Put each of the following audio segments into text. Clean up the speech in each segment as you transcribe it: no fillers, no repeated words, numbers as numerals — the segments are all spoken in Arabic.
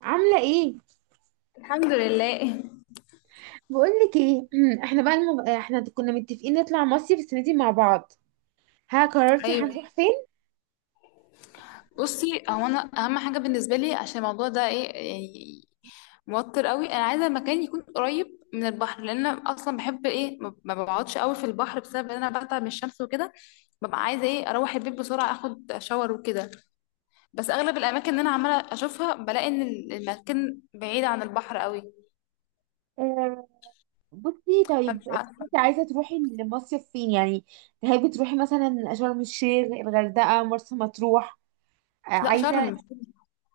عاملة ايه؟ الحمد لله. بقولك ايه. احنا كنا متفقين نطلع مصيف السنة دي مع بعض. ها قررتي ايوه. هنروح فين؟ بصي، هو انا اهم حاجه بالنسبه لي عشان الموضوع ده ايه، موتر قوي. انا عايزه مكان يكون قريب من البحر، لان انا اصلا بحب ايه ما بقعدش قوي في البحر بسبب ان انا بتعب من الشمس وكده. ببقى عايزه ايه اروح البيت بسرعه اخد شاور وكده. بس اغلب الاماكن اللي انا عماله اشوفها بلاقي ان المكان بعيد عن البحر قوي. آه، بصي طيب، فمش عارفه. انت عايزة تروحي المصيف فين يعني؟ تحبي تروحي مثلا شرم الشيخ، الغردقة، مرسى مطروح؟ لا، عايزة. شرم.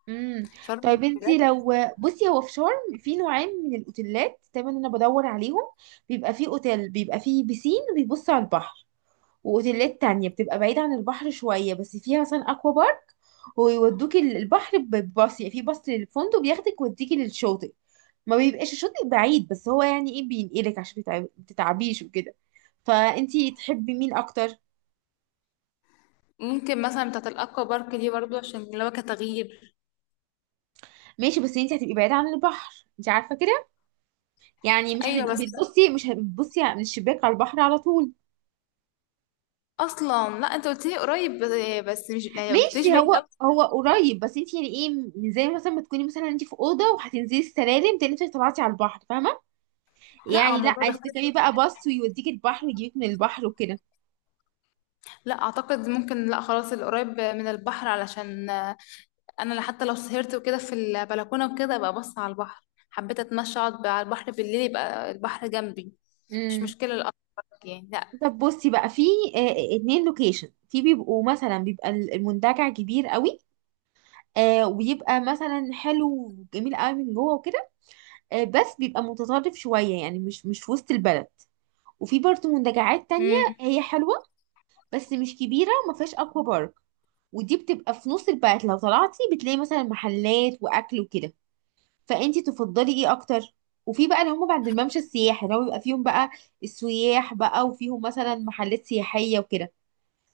امم شرم طيب انت بجد. لو... بصي هو في شرم في نوعين من الاوتيلات دايما انا بدور عليهم. بيبقى فيه اوتيل بيبقى فيه بيسين وبيبص على البحر، واوتيلات تانية بتبقى بعيدة عن البحر شوية بس فيها مثلا اكوا بارك ويودوك البحر بباص، يعني في باص للفندق بياخدك ويوديكي للشاطئ، ما بيبقاش الشاطئ بعيد، بس هو يعني ايه بينقلك عشان تتعبيش وكده. فانتي تحبي مين اكتر؟ ممكن مثلا بتاعت الاكوا بارك دي برضو عشان اللي هو كتغيير. ماشي بس انتي هتبقي بعيدة عن البحر، انتي عارفة كده، يعني مش ايوه هتبقي بس. بتبصي مش هتبصي من الشباك على البحر على طول. اصلا لا، انت قلت لي قريب، بس مش يعني ما قلتليش ماشي بعيد هو قوي. هو قريب، بس انتي يعني ايه، زي مثلا ما تكوني مثلا انتي في اوضه وهتنزلي السلالم تاني انتي طلعتي على البحر، فاهمه؟ لا، هو يعني لا، الموضوع عايزة بيختلف. تركبي بقى باص ويوديك البحر ويجيبك من البحر وكده. لا اعتقد ممكن، لا خلاص القريب من البحر، علشان انا حتى لو سهرت وكده في البلكونه وكده ابقى بص على البحر. حبيت اتمشى اقعد على البحر بالليل يبقى البحر جنبي. مش امم مشكله الأكبر. يعني لا. طب بصي بقى، في اتنين لوكيشن. في بيبقوا مثلا بيبقى المنتجع كبير قوي، وبيبقى مثلا حلو وجميل قوي من جوه وكده، بس بيبقى متطرف شوية يعني مش في وسط البلد. وفي برضه منتجعات تانية امم هي حلوة بس مش كبيرة وما فيهاش اكوا بارك، ودي بتبقى في نص البلد، لو طلعتي بتلاقي مثلا محلات واكل وكده. فانتي تفضلي ايه اكتر؟ وفي بقى اللي هم بعد الممشى السياحي، اللي هو بيبقى فيهم بقى السياح بقى وفيهم مثلا محلات سياحية وكده.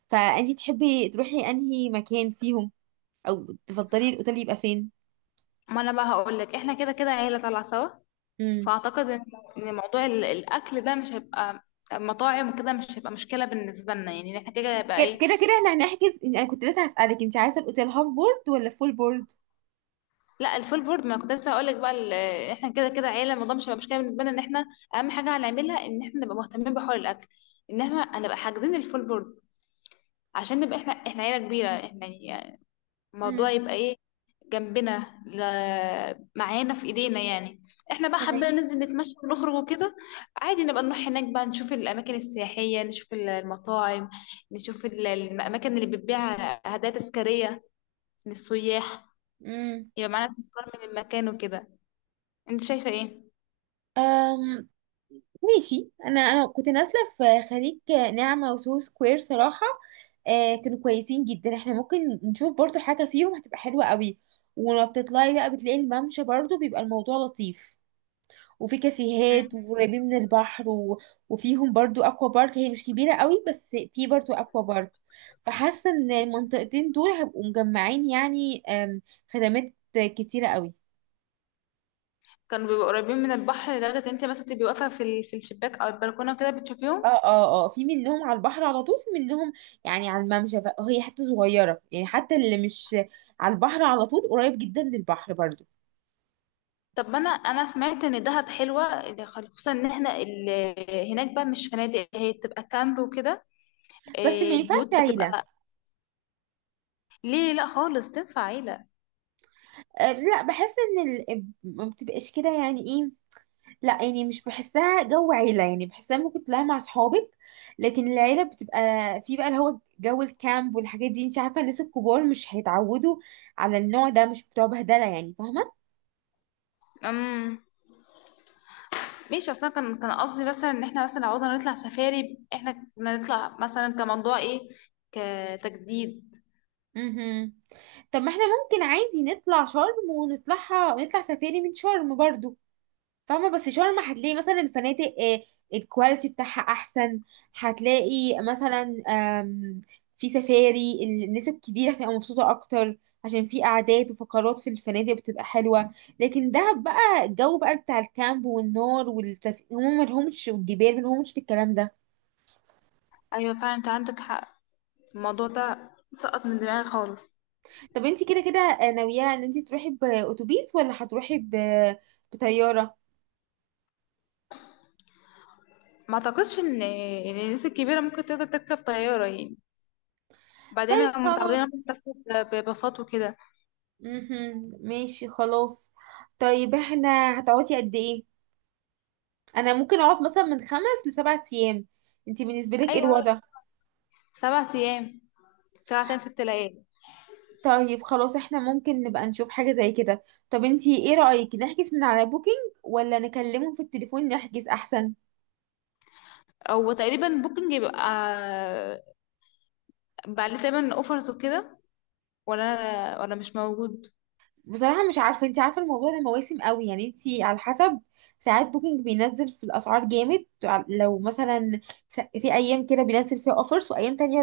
فانتي تحبي تروحي انهي مكان فيهم، او تفضلي الاوتيل يبقى فين؟ ما انا بقى هقول لك، احنا كده كده عيله طالعه سوا. امم فاعتقد إن موضوع الاكل ده مش هيبقى مطاعم وكده، مش هيبقى مشكله بالنسبه لنا، يعني احنا كده يبقى كده ايه. كده كده احنا هنحجز. انا كنت لسه هسألك، انت عايزة الاوتيل هاف بورد ولا فول بورد؟ لا، الفول بورد. ما كنت لسه هقول لك بقى احنا كده كده عيله، الموضوع مش هيبقى مشكله بالنسبه لنا، ان احنا اهم حاجه هنعملها ان احنا نبقى مهتمين بحوار الاكل، ان احنا هنبقى حاجزين الفول بورد عشان نبقى احنا عيله كبيره احنا، يعني مم. الموضوع يبقى ايه جنبنا. معانا في ايدينا يعني. احنا بقى تمام. حابين ننزل نتمشى ونخرج وكده. عادي نبقى نروح هناك بقى نشوف الاماكن السياحيه، نشوف المطاعم، نشوف الاماكن اللي بتبيع هدايا تذكاريه للسياح، يبقى معانا تذكار من المكان وكده. انت شايفه ايه؟ امم ماشي، انا كنت نازله في خليج نعمه وسو سكوير صراحه، كانوا كويسين جدا، احنا ممكن نشوف برضو حاجه فيهم هتبقى حلوه قوي. ولما بتطلعي بقى بتلاقي الممشى برضو بيبقى الموضوع لطيف، وفي كافيهات مم. وقريبين من البحر وفيهم برضو اكوا بارك، هي مش كبيره قوي بس في برضو اكوا بارك. فحاسه ان المنطقتين دول هيبقوا مجمعين، يعني خدمات كتيره قوي. كانوا بيبقوا قريبين من البحر لدرجه انت مثلا تبقي واقفه في الشباك او البلكونه كده بتشوفيهم. اه في منهم على البحر على طول، في منهم يعني على الممشى، هي حتة صغيرة يعني، حتى اللي مش على البحر على طول قريب جدا من البحر برضو. طب ما انا سمعت ان دهب حلوه، ده خصوصا ان احنا هناك بقى مش فنادق، هي بتبقى كامب وكده. بس ما إيه، ينفعش البيوت عيلة. بتبقى. ليه؟ لا خالص تنفع عيله. أه لا، بحس ان ال... آه، ما بتبقاش كده يعني ايه. لا يعني مش بحسها جو عيلة، يعني بحسها ممكن تطلعي مع اصحابك، لكن العيلة بتبقى في بقى اللي هو جو الكامب والحاجات دي، انت عارفة الناس الكبار مش هيتعودوا على النوع ده، مش بتوع بهدلة يعني فاهمة. امم ماشي. اصلا كان قصدي مثلا ان احنا مثلا لو عاوزنا نطلع سفاري احنا كنا نطلع مثلا كموضوع ايه كتجديد. مهم. طب ما احنا ممكن عادي نطلع شرم، ونطلعها نطلع سفاري من شرم برضو فاهمة. بس شرم هتلاقي مثلا الفنادق الكواليتي بتاعها احسن، هتلاقي مثلا في سفاري الناس الكبيرة هتبقى مبسوطة اكتر، عشان في قعدات وفقرات في الفنادق بتبقى حلوة. لكن دهب بقى الجو بقى بتاع الكامب والنار هم ملهمش، والجبال ملهمش في الكلام ده. ايوه فعلا، انت عندك حق. الموضوع ده سقط من دماغي خالص. طب انت كده كده ناوية ان انت تروحي بأتوبيس ولا هتروحي بطيارة؟ ما اعتقدش ان الناس الكبيره ممكن تقدر تركب طياره، يعني وبعدين طيب هم متعودين خلاص. انهم يسافروا بباصات وكده. مهم. ماشي خلاص. طيب احنا هتقعدي قد ايه؟ انا ممكن اقعد مثلا من خمس لسبع ايام، انتي بالنسبه لك ايه ايوه، الوضع؟ 7 ايام. 7 ايام 6 ليالي. طيب خلاص احنا ممكن نبقى نشوف حاجه زي كده. طب انتي ايه رايك، نحجز من على بوكينج ولا نكلمهم في التليفون نحجز احسن؟ او تقريبا بوكينج بيبقى عليه تقريبا اوفرز وكده، ولا مش موجود. بصراحه مش عارفه، انتي عارفه الموضوع ده مواسم قوي، يعني انتي على حسب، ساعات بوكينج بينزل في الاسعار جامد لو مثلا في ايام كده بينزل فيها اوفرز وايام تانية.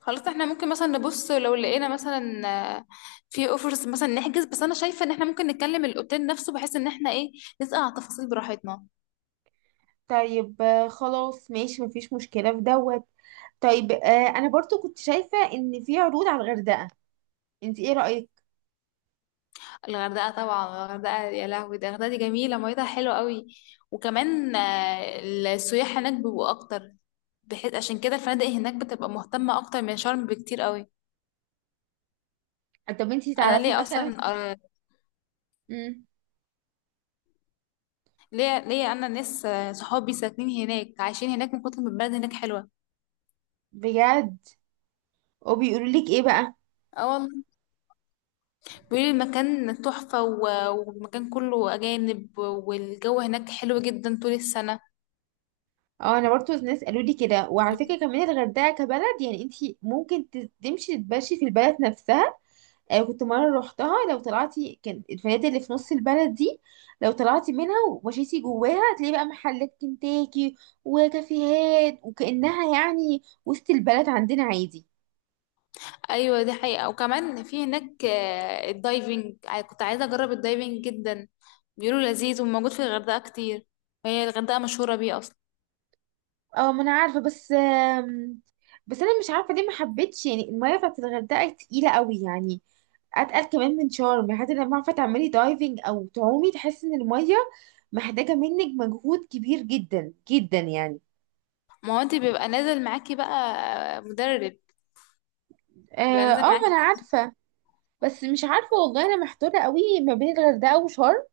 خلاص احنا ممكن مثلا نبص لو لقينا مثلا آه، في اوفرز مثلا نحجز. بس انا شايفه ان احنا ممكن نتكلم الاوتيل نفسه بحيث ان احنا ايه نسال على التفاصيل براحتنا. طيب خلاص ماشي مفيش مشكلة في دوت. طيب آه، انا برضو كنت شايفة ان في عروض على الغردقة، انت ايه رأيك؟ الغردقة طبعا، الغردقة يا لهوي، ده الغردقة دي جميلة ميتها حلوة قوي. وكمان السياح هناك بيبقوا أكتر، بحيث عشان كده الفنادق هناك بتبقى مهتمة أكتر من شرم بكتير قوي. طب انت أنا تعرفي ليه مثلا... أصلا؟ آه، امم ليه أنا ناس صحابي ساكنين هناك، عايشين هناك من كتر ما البلد هناك حلوة. بجد؟ وبيقولوا لك ايه بقى؟ اه والله، بيقولوا المكان تحفة، والمكان كله أجانب، والجو هناك حلو جدا طول السنة. اه انا برضو ناس قالوا لي كده، وعلى فكرة كمان الغردقة كبلد يعني انت ممكن تمشي تتمشي في البلد نفسها. كنت مرة روحتها، لو طلعتي، كان الفنادق اللي في نص البلد دي لو طلعتي منها ومشيتي جواها هتلاقي بقى محلات كنتاكي وكافيهات، وكأنها يعني وسط البلد عندنا عادي. ايوه دي حقيقة، وكمان في هناك الدايفنج، كنت عايزة اجرب الدايفنج جدا. بيقولوا لذيذ وموجود في الغردقة كتير، وهي الغردقة مشهورة بيه اصلا. اه ما انا عارفة، بس بس انا مش عارفة ليه ما حبيتش، يعني المية بتاعت الغردقة تقيلة قوي يعني، اتقل كمان من شرم يعني، حتى لما عارفة تعملي دايفنج او تعومي تحسي ان المية محتاجة منك مجهود كبير جدا جدا يعني. ما هو انت بيبقى نازل معاكي بقى مدرب، بيبقى اه. نازل ما معاكي. انا عارفة، بس مش عارفة والله أنا محتارة قوي ما بين الغردقة وشرم.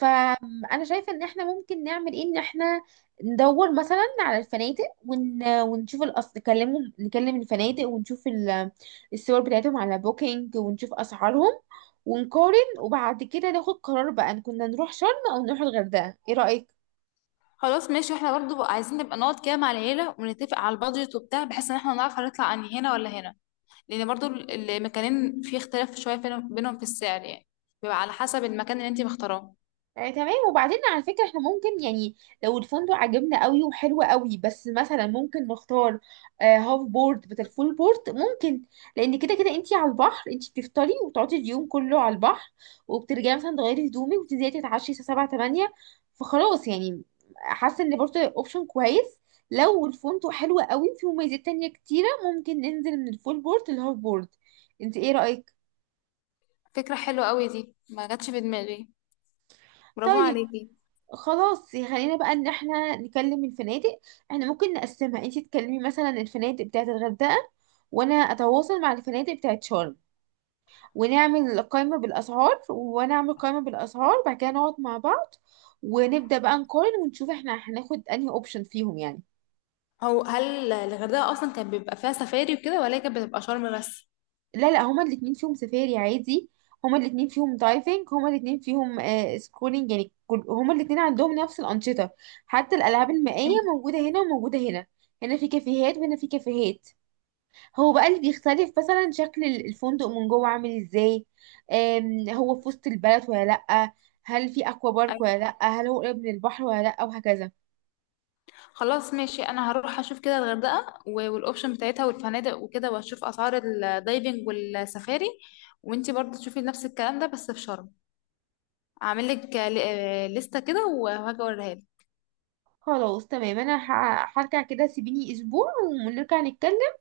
فأنا شايفة إن إحنا ممكن نعمل إيه، إن إحنا ندور مثلا على الفنادق ونشوف الأصل، نكلمهم، نكلم الفنادق ونشوف الصور بتاعتهم على بوكينج ونشوف أسعارهم ونقارن، وبعد كده ناخد قرار بقى إن كنا نروح شرم أو نروح الغردقة. إيه رأيك؟ خلاص ماشي، احنا برضو بقى عايزين نبقى نقعد كده مع العيلة ونتفق على البادجت وبتاع، بحيث ان احنا نعرف هنطلع انهي، هنا ولا هنا. لان برضو المكانين في اختلاف شوية بينهم في السعر، يعني بيبقى على حسب المكان اللي انت مختاراه. تمام. وبعدين على فكرة احنا ممكن يعني، لو الفندق عجبنا قوي وحلو قوي، بس مثلا ممكن نختار هاف بورد بدل فول بورد ممكن، لان كده كده انتي على البحر، انتي بتفطري وتقعدي اليوم كله على البحر وبترجعي مثلا تغيري هدومك وتنزلي تتعشي الساعة 7 8، فخلاص يعني، حاسة ان برضه اوبشن كويس، لو الفندق حلو قوي وفيه مميزات تانية كتيرة ممكن ننزل من الفول بورد للهاف بورد. انتي ايه رأيك؟ فكرة حلوة قوي دي، ما جاتش في دماغي. برافو طيب عليكي. خلاص، خلينا بقى ان احنا نكلم الفنادق، احنا ممكن نقسمها، انتي تكلمي مثلا الفنادق بتاعه الغردقة، وانا اتواصل مع الفنادق بتاعه شرم، ونعمل قائمة بالاسعار، وانا اعمل قائمة بالاسعار، بعد كده نقعد مع بعض ونبدأ بقى نقارن ونشوف احنا هناخد انهي اوبشن فيهم يعني. هو هل الغردقة أصلا كان بيبقى فيها سفاري وكده، ولا هي كانت بتبقى شرم بس؟ لا لا، هما الاتنين فيهم سفاري عادي، هما الاتنين فيهم دايفنج، هما الاتنين فيهم سكولينج، يعني كل هما الاتنين عندهم نفس الأنشطة، حتى الألعاب المائية موجودة هنا وموجودة هنا، هنا في كافيهات وهنا في كافيهات. هو بقى اللي بيختلف مثلا شكل الفندق من جوه عامل ازاي، هو في وسط البلد ولا لأ، هل في أكوا بارك ولا ايوه لأ، هل هو قريب من البحر ولا لأ، وهكذا. خلاص ماشي، أنا هروح أشوف كده الغردقة والأوبشن بتاعتها والفنادق وكده، وأشوف أسعار الدايفنج والسفاري. وأنتي برضه تشوفي نفس الكلام ده بس في شرم. أعمل لك لستة كده وهاجي أوريها لك. خلاص تمام، أنا هرجع كده، سيبيني أسبوع ونرجع نتكلم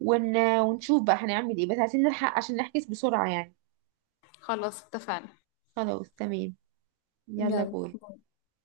ونشوف بقى هنعمل ايه، بس عايزين نلحق عشان نحجز بسرعة يعني. خلاص اتفقنا. خلاص تمام. يلا باي. يلا.